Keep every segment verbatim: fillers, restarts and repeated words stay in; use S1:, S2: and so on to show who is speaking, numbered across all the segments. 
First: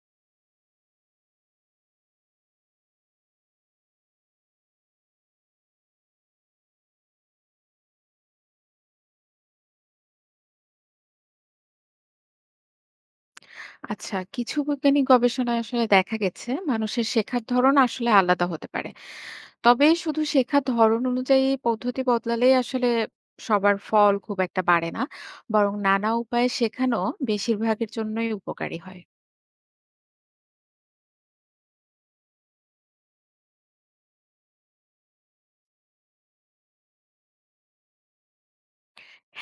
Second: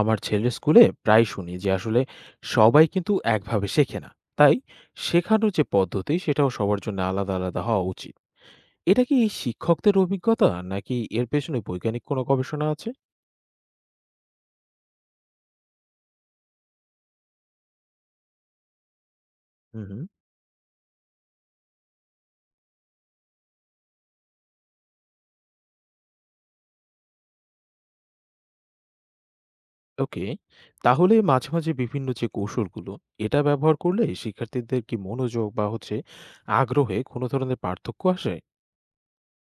S1: আমার ছেলের স্কুলে প্রায় শুনি যে আসলে সবাই কিন্তু একভাবে শেখে না, তাই শেখানোর যে পদ্ধতি সেটাও সবার জন্য আলাদা আলাদা হওয়া উচিত। এটা কি এই শিক্ষকদের অভিজ্ঞতা নাকি এর পেছনে বৈজ্ঞানিক কোনো গবেষণা আছে?
S2: আচ্ছা, কিছু বৈজ্ঞানিক গবেষণায় আসলে দেখা গেছে মানুষের শেখার ধরন আসলে আলাদা হতে পারে।
S1: হুম,
S2: তবে
S1: হুম।
S2: শুধু শেখার ধরন অনুযায়ী পদ্ধতি বদলালেই আসলে সবার ফল খুব একটা বাড়ে না। বরং নানা উপায়ে শেখানো বেশিরভাগের জন্যই উপকারী হয়।
S1: ওকে, তাহলে মাঝে মাঝে বিভিন্ন যে কৌশলগুলো এটা ব্যবহার করলে শিক্ষার্থীদের কি মনোযোগ বা হচ্ছে আগ্রহে কোনো ধরনের পার্থক্য আসে?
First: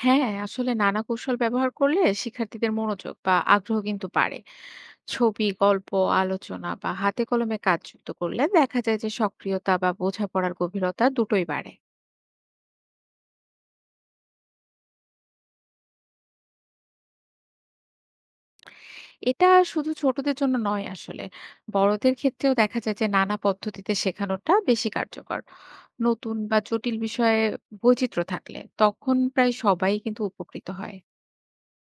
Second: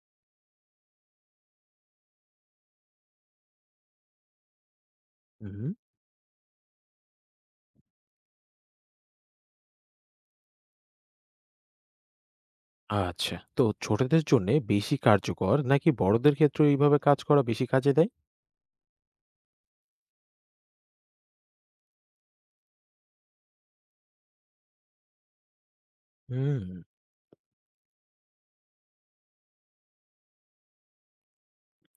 S2: হ্যাঁ, আসলে নানা কৌশল ব্যবহার করলে শিক্ষার্থীদের মনোযোগ বা আগ্রহ কিন্তু বাড়ে। ছবি,
S1: হুম, হুম।
S2: গল্প, আলোচনা বা হাতে কলমে কাজ যুক্ত করলে দেখা যায় যে সক্রিয়তা বা বোঝাপড়ার গভীরতা দুটোই বাড়ে।
S1: আচ্ছা, তো ছোটদের জন্য বেশি কার্যকর নাকি বড়দের ক্ষেত্রে এইভাবে কাজ করা বেশি কাজে দেয়?
S2: এটা শুধু ছোটদের জন্য নয় আসলে। বড়দের ক্ষেত্রেও দেখা যায় যে নানা পদ্ধতিতে শেখানোটা বেশি কার্যকর। নতুন বা
S1: হুম।
S2: জটিল বিষয়ে বৈচিত্র্য থাকলে তখন প্রায় সবাই কিন্তু উপকৃত হয়।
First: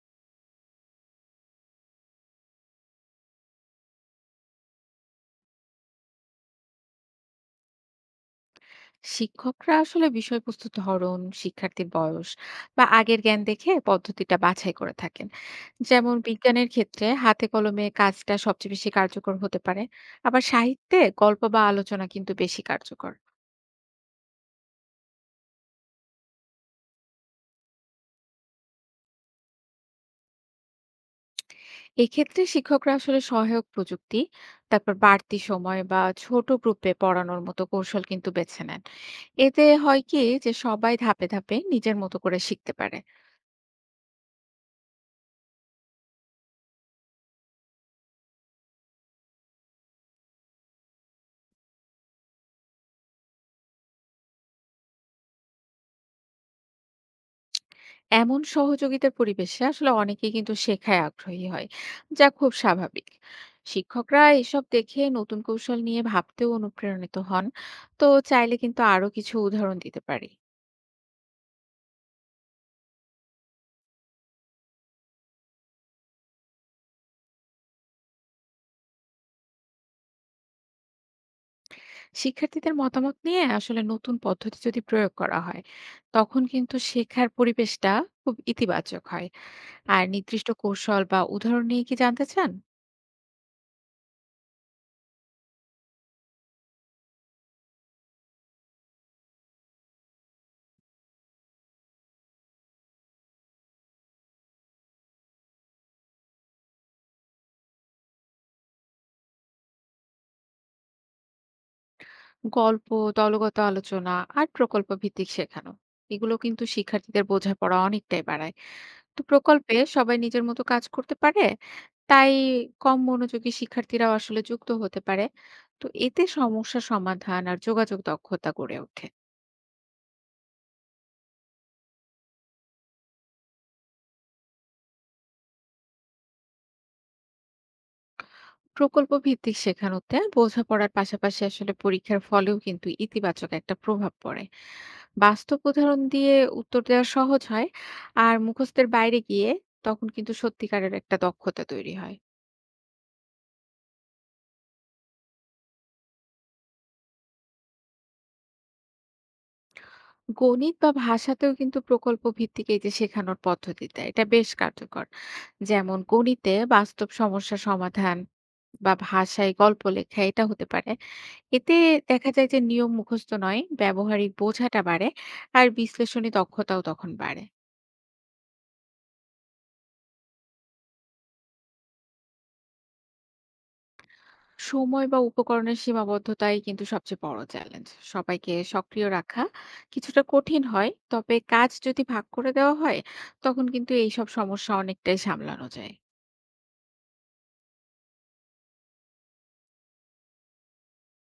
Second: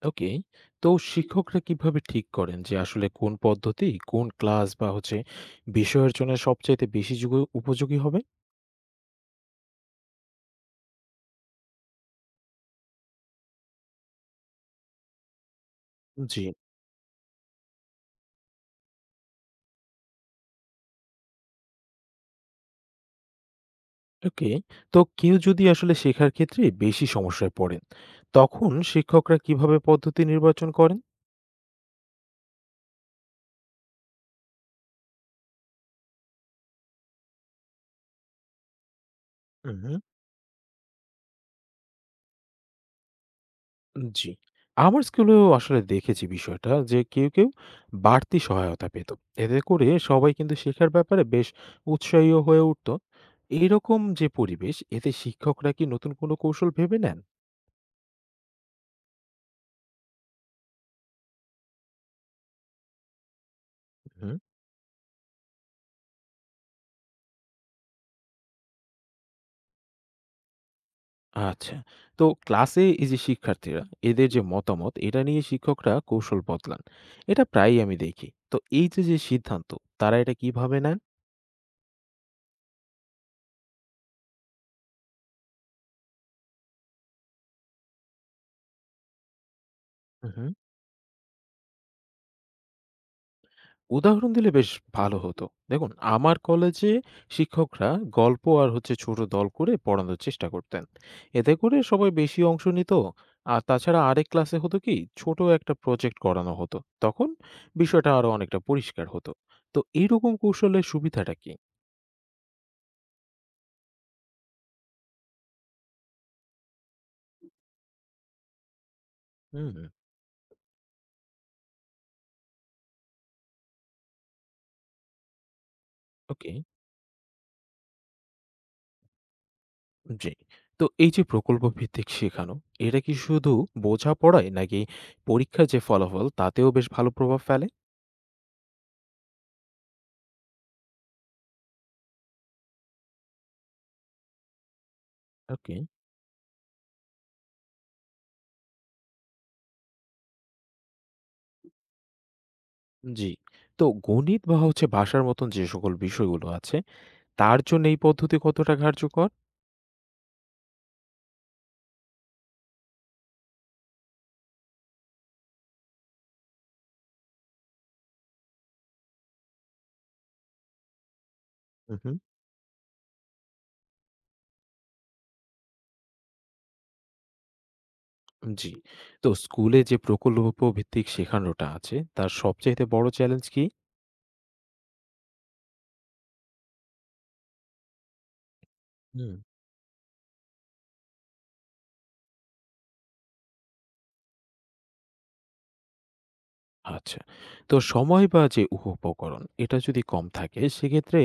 S1: ওকে। তো শিক্ষকরা কিভাবে ঠিক করেন যে আসলে কোন পদ্ধতি, কোন ক্লাস বা হচ্ছে বিষয়ের জন্য সবচাইতে বেশি যুগ উপযোগী হবে?
S2: শিক্ষকরা আসলে বিষয়বস্তুর ধরন, শিক্ষার্থীর বয়স বা আগের জ্ঞান দেখে পদ্ধতিটা বাছাই করে থাকেন। যেমন
S1: জি।
S2: বিজ্ঞানের ক্ষেত্রে হাতে কলমে কাজটা সবচেয়ে বেশি কার্যকর হতে পারে। আবার সাহিত্যে গল্প বা আলোচনা কিন্তু বেশি কার্যকর।
S1: ওকে। তো কেউ যদি আসলে শেখার ক্ষেত্রে বেশি সমস্যায় পড়েন, তখন শিক্ষকরা কিভাবে পদ্ধতি নির্বাচন করেন?
S2: এক্ষেত্রে শিক্ষকরা আসলে সহায়ক প্রযুক্তি, তারপর বাড়তি সময় বা ছোট গ্রুপে পড়ানোর মতো কৌশল কিন্তু বেছে নেন। এতে
S1: হুম।
S2: হয় কি যে সবাই ধাপে ধাপে নিজের মতো করে শিখতে পারে।
S1: জি। আমার স্কুলেও আসলে দেখেছি বিষয়টা, যে কেউ, কেউ বাড়তি সহায়তা পেত। এতে করে সবাই কিন্তু শেখার ব্যাপারে বেশ উৎসাহীও হয়ে উঠত। এরকম যে পরিবেশ, এতে শিক্ষকরা কি নতুন কোনো কৌশল ভেবে নেন?
S2: এমন সহযোগিতার পরিবেশে আসলে অনেকেই কিন্তু শেখায় আগ্রহী হয়, যা খুব স্বাভাবিক। শিক্ষকরা
S1: হুম।
S2: এসব দেখে নতুন কৌশল নিয়ে ভাবতেও অনুপ্রাণিত হন। তো চাইলে কিন্তু আরো কিছু উদাহরণ দিতে পারি।
S1: আচ্ছা। তো ক্লাসে এই যে শিক্ষার্থীরা, এদের যে মতামত, এটা নিয়ে শিক্ষকরা কৌশল বদলান। এটা প্রায়ই আমি দেখি। তো এই যে, যে সিদ্ধান্ত, তারা এটা কিভাবে নেন?
S2: শিক্ষার্থীদের মতামত নিয়ে আসলে নতুন পদ্ধতি যদি প্রয়োগ করা হয়, তখন কিন্তু শেখার পরিবেশটা খুব ইতিবাচক হয়। আর নির্দিষ্ট
S1: হুম।
S2: কৌশল বা উদাহরণ নিয়ে কি জানতে চান?
S1: উদাহরণ দিলে বেশ ভালো হতো। দেখুন, আমার কলেজে শিক্ষকরা গল্প আর হচ্ছে ছোট দল করে পড়ানোর চেষ্টা করতেন। এতে করে সবাই বেশি অংশ নিত। আর তাছাড়া আরেক ক্লাসে হতো কি, ছোট একটা প্রজেক্ট করানো হতো। তখন বিষয়টা আরো অনেকটা পরিষ্কার হতো। তো এইরকম কৌশলের সুবিধাটা কি?
S2: গল্প, দলগত আলোচনা আর প্রকল্প ভিত্তিক শেখানো, এগুলো কিন্তু শিক্ষার্থীদের বোঝাপড়া অনেকটাই বাড়ায়। তো প্রকল্পে
S1: হুম,
S2: সবাই নিজের মতো কাজ করতে পারে, তাই কম মনোযোগী শিক্ষার্থীরাও আসলে যুক্ত হতে পারে। তো এতে
S1: ওকে,
S2: সমস্যা সমাধান আর যোগাযোগ দক্ষতা গড়ে ওঠে।
S1: জি। তো এই যে প্রকল্প ভিত্তিক শেখানো, এটা কি শুধু বোঝাপড়ায় নাকি পরীক্ষার যে ফলাফল তাতেও বেশ ভালো প্রভাব ফেলে?
S2: প্রকল্প ভিত্তিক শেখানোতে বোঝাপড়ার পাশাপাশি আসলে পরীক্ষার ফলেও কিন্তু ইতিবাচক একটা প্রভাব পড়ে। বাস্তব
S1: ওকে।
S2: উদাহরণ দিয়ে উত্তর দেওয়া সহজ হয়, আর মুখস্থের বাইরে গিয়ে তখন কিন্তু সত্যিকারের একটা দক্ষতা তৈরি হয়।
S1: জি। তো গণিত বা হচ্ছে ভাষার মতন যে সকল বিষয়গুলো আছে, তার জন্য এই পদ্ধতি কতটা কার্যকর?
S2: গণিত বা ভাষাতেও কিন্তু প্রকল্প ভিত্তিক এই যে শেখানোর পদ্ধতিটা, এটা বেশ কার্যকর। যেমন গণিতে বাস্তব সমস্যা সমাধান বা ভাষায় গল্প লেখা এটা হতে পারে। এতে
S1: হু, হু।
S2: দেখা যায় যে নিয়ম মুখস্থ নয়, ব্যবহারিক বোঝাটা বাড়ে, আর বিশ্লেষণী দক্ষতাও তখন বাড়ে।
S1: জি। তো স্কুলে যে প্রকল্প ভিত্তিক শেখানোটা আছে, তার সবচাইতে বড় চ্যালেঞ্জ কি?
S2: সময় বা উপকরণের সীমাবদ্ধতাই কিন্তু সবচেয়ে বড় চ্যালেঞ্জ। সবাইকে সক্রিয়
S1: হুম।
S2: রাখা কিছুটা কঠিন হয়, তবে কাজ যদি ভাগ করে দেওয়া হয় তখন কিন্তু এইসব সমস্যা অনেকটাই সামলানো যায়।
S1: আচ্ছা। তো সময় বা যে উপকরণ, এটা যদি কম থাকে, সেক্ষেত্রে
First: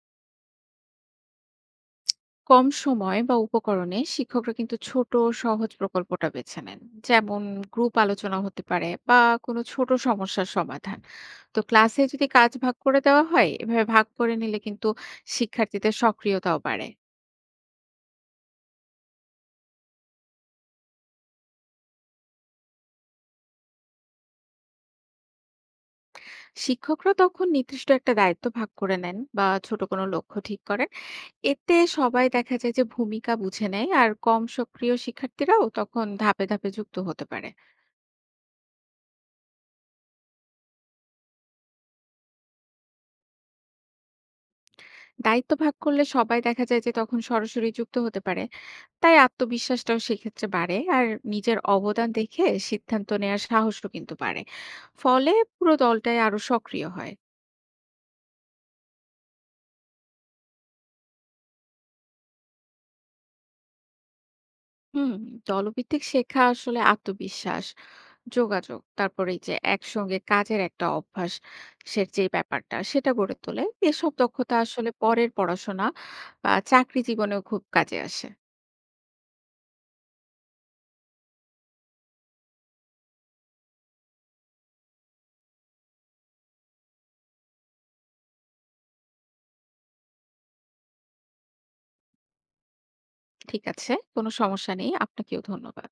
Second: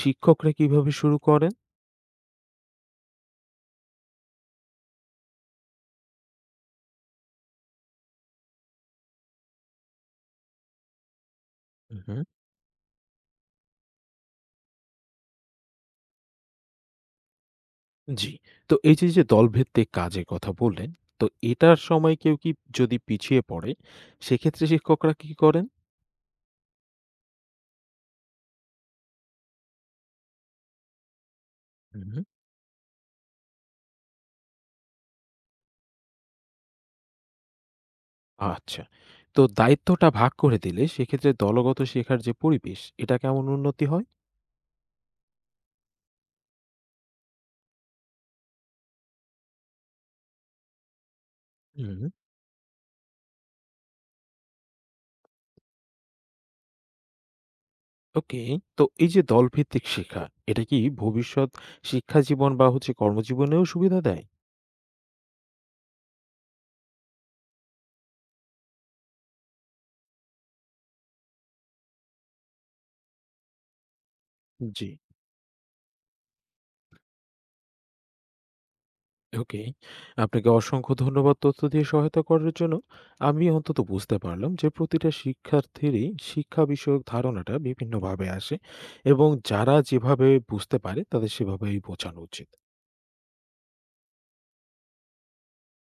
S1: শিক্ষকরা কিভাবে শুরু করেন?
S2: কম সময় বা উপকরণে শিক্ষকরা কিন্তু ছোট, সহজ প্রকল্পটা বেছে নেন। যেমন গ্রুপ আলোচনা হতে পারে বা কোনো ছোট সমস্যার সমাধান। তো
S1: হু,
S2: ক্লাসে
S1: হু।
S2: যদি কাজ ভাগ করে দেওয়া হয়, এভাবে ভাগ করে নিলে কিন্তু শিক্ষার্থীদের সক্রিয়তাও বাড়ে।
S1: জি। তো এই যে, যে দলভিত্তিক কাজের কথা বললেন, তো এটার সময় কেউ কি যদি পিছিয়ে পড়ে, সেক্ষেত্রে শিক্ষকরা কি করেন?
S2: শিক্ষকরা তখন নির্দিষ্ট একটা দায়িত্ব ভাগ করে নেন বা ছোট কোনো লক্ষ্য ঠিক করেন। এতে
S1: হুম।
S2: সবাই দেখা যায় যে ভূমিকা বুঝে নেয়, আর কম সক্রিয় শিক্ষার্থীরাও তখন ধাপে ধাপে যুক্ত হতে পারে।
S1: আচ্ছা। তো দায়িত্বটা ভাগ করে দিলে সেক্ষেত্রে দলগত শেখার যে পরিবেশ, এটা কেমন উন্নতি হয়?
S2: দায়িত্ব ভাগ করলে সবাই দেখা যায় যে তখন সরাসরি যুক্ত হতে পারে। তাই আত্মবিশ্বাসটাও সেক্ষেত্রে বাড়ে, আর নিজের
S1: হুম।
S2: অবদান দেখে সিদ্ধান্ত নেওয়ার সাহসও কিন্তু বাড়ে। ফলে পুরো দলটাই আরো সক্রিয় হয়।
S1: ওকে। তো এই যে দলভিত্তিক শিক্ষা, এটা কি ভবিষ্যৎ শিক্ষা জীবন বা হচ্ছে কর্মজীবনেও সুবিধা দেয়?
S2: হুম। দলভিত্তিক শেখা আসলে আত্মবিশ্বাস, যোগাযোগ, তারপরে এই যে একসঙ্গে কাজের একটা অভ্যাস, সে যে ব্যাপারটা সেটা গড়ে তোলে। এসব দক্ষতা
S1: জি।
S2: আসলে পরের পড়াশোনা বা চাকরি জীবনেও খুব কাজে আসে।
S1: ওকে। আপনাকে অসংখ্য ধন্যবাদ তথ্য দিয়ে সহায়তা করার জন্য। আমি অন্তত বুঝতে পারলাম যে প্রতিটা শিক্ষার্থীরই শিক্ষা বিষয়ক ধারণাটা বিভিন্নভাবে আসে এবং যারা যেভাবে বুঝতে পারে তাদের সেভাবেই বোঝানো উচিত।
S2: ঠিক আছে, কোনো সমস্যা নেই, আপনাকেও ধন্যবাদ।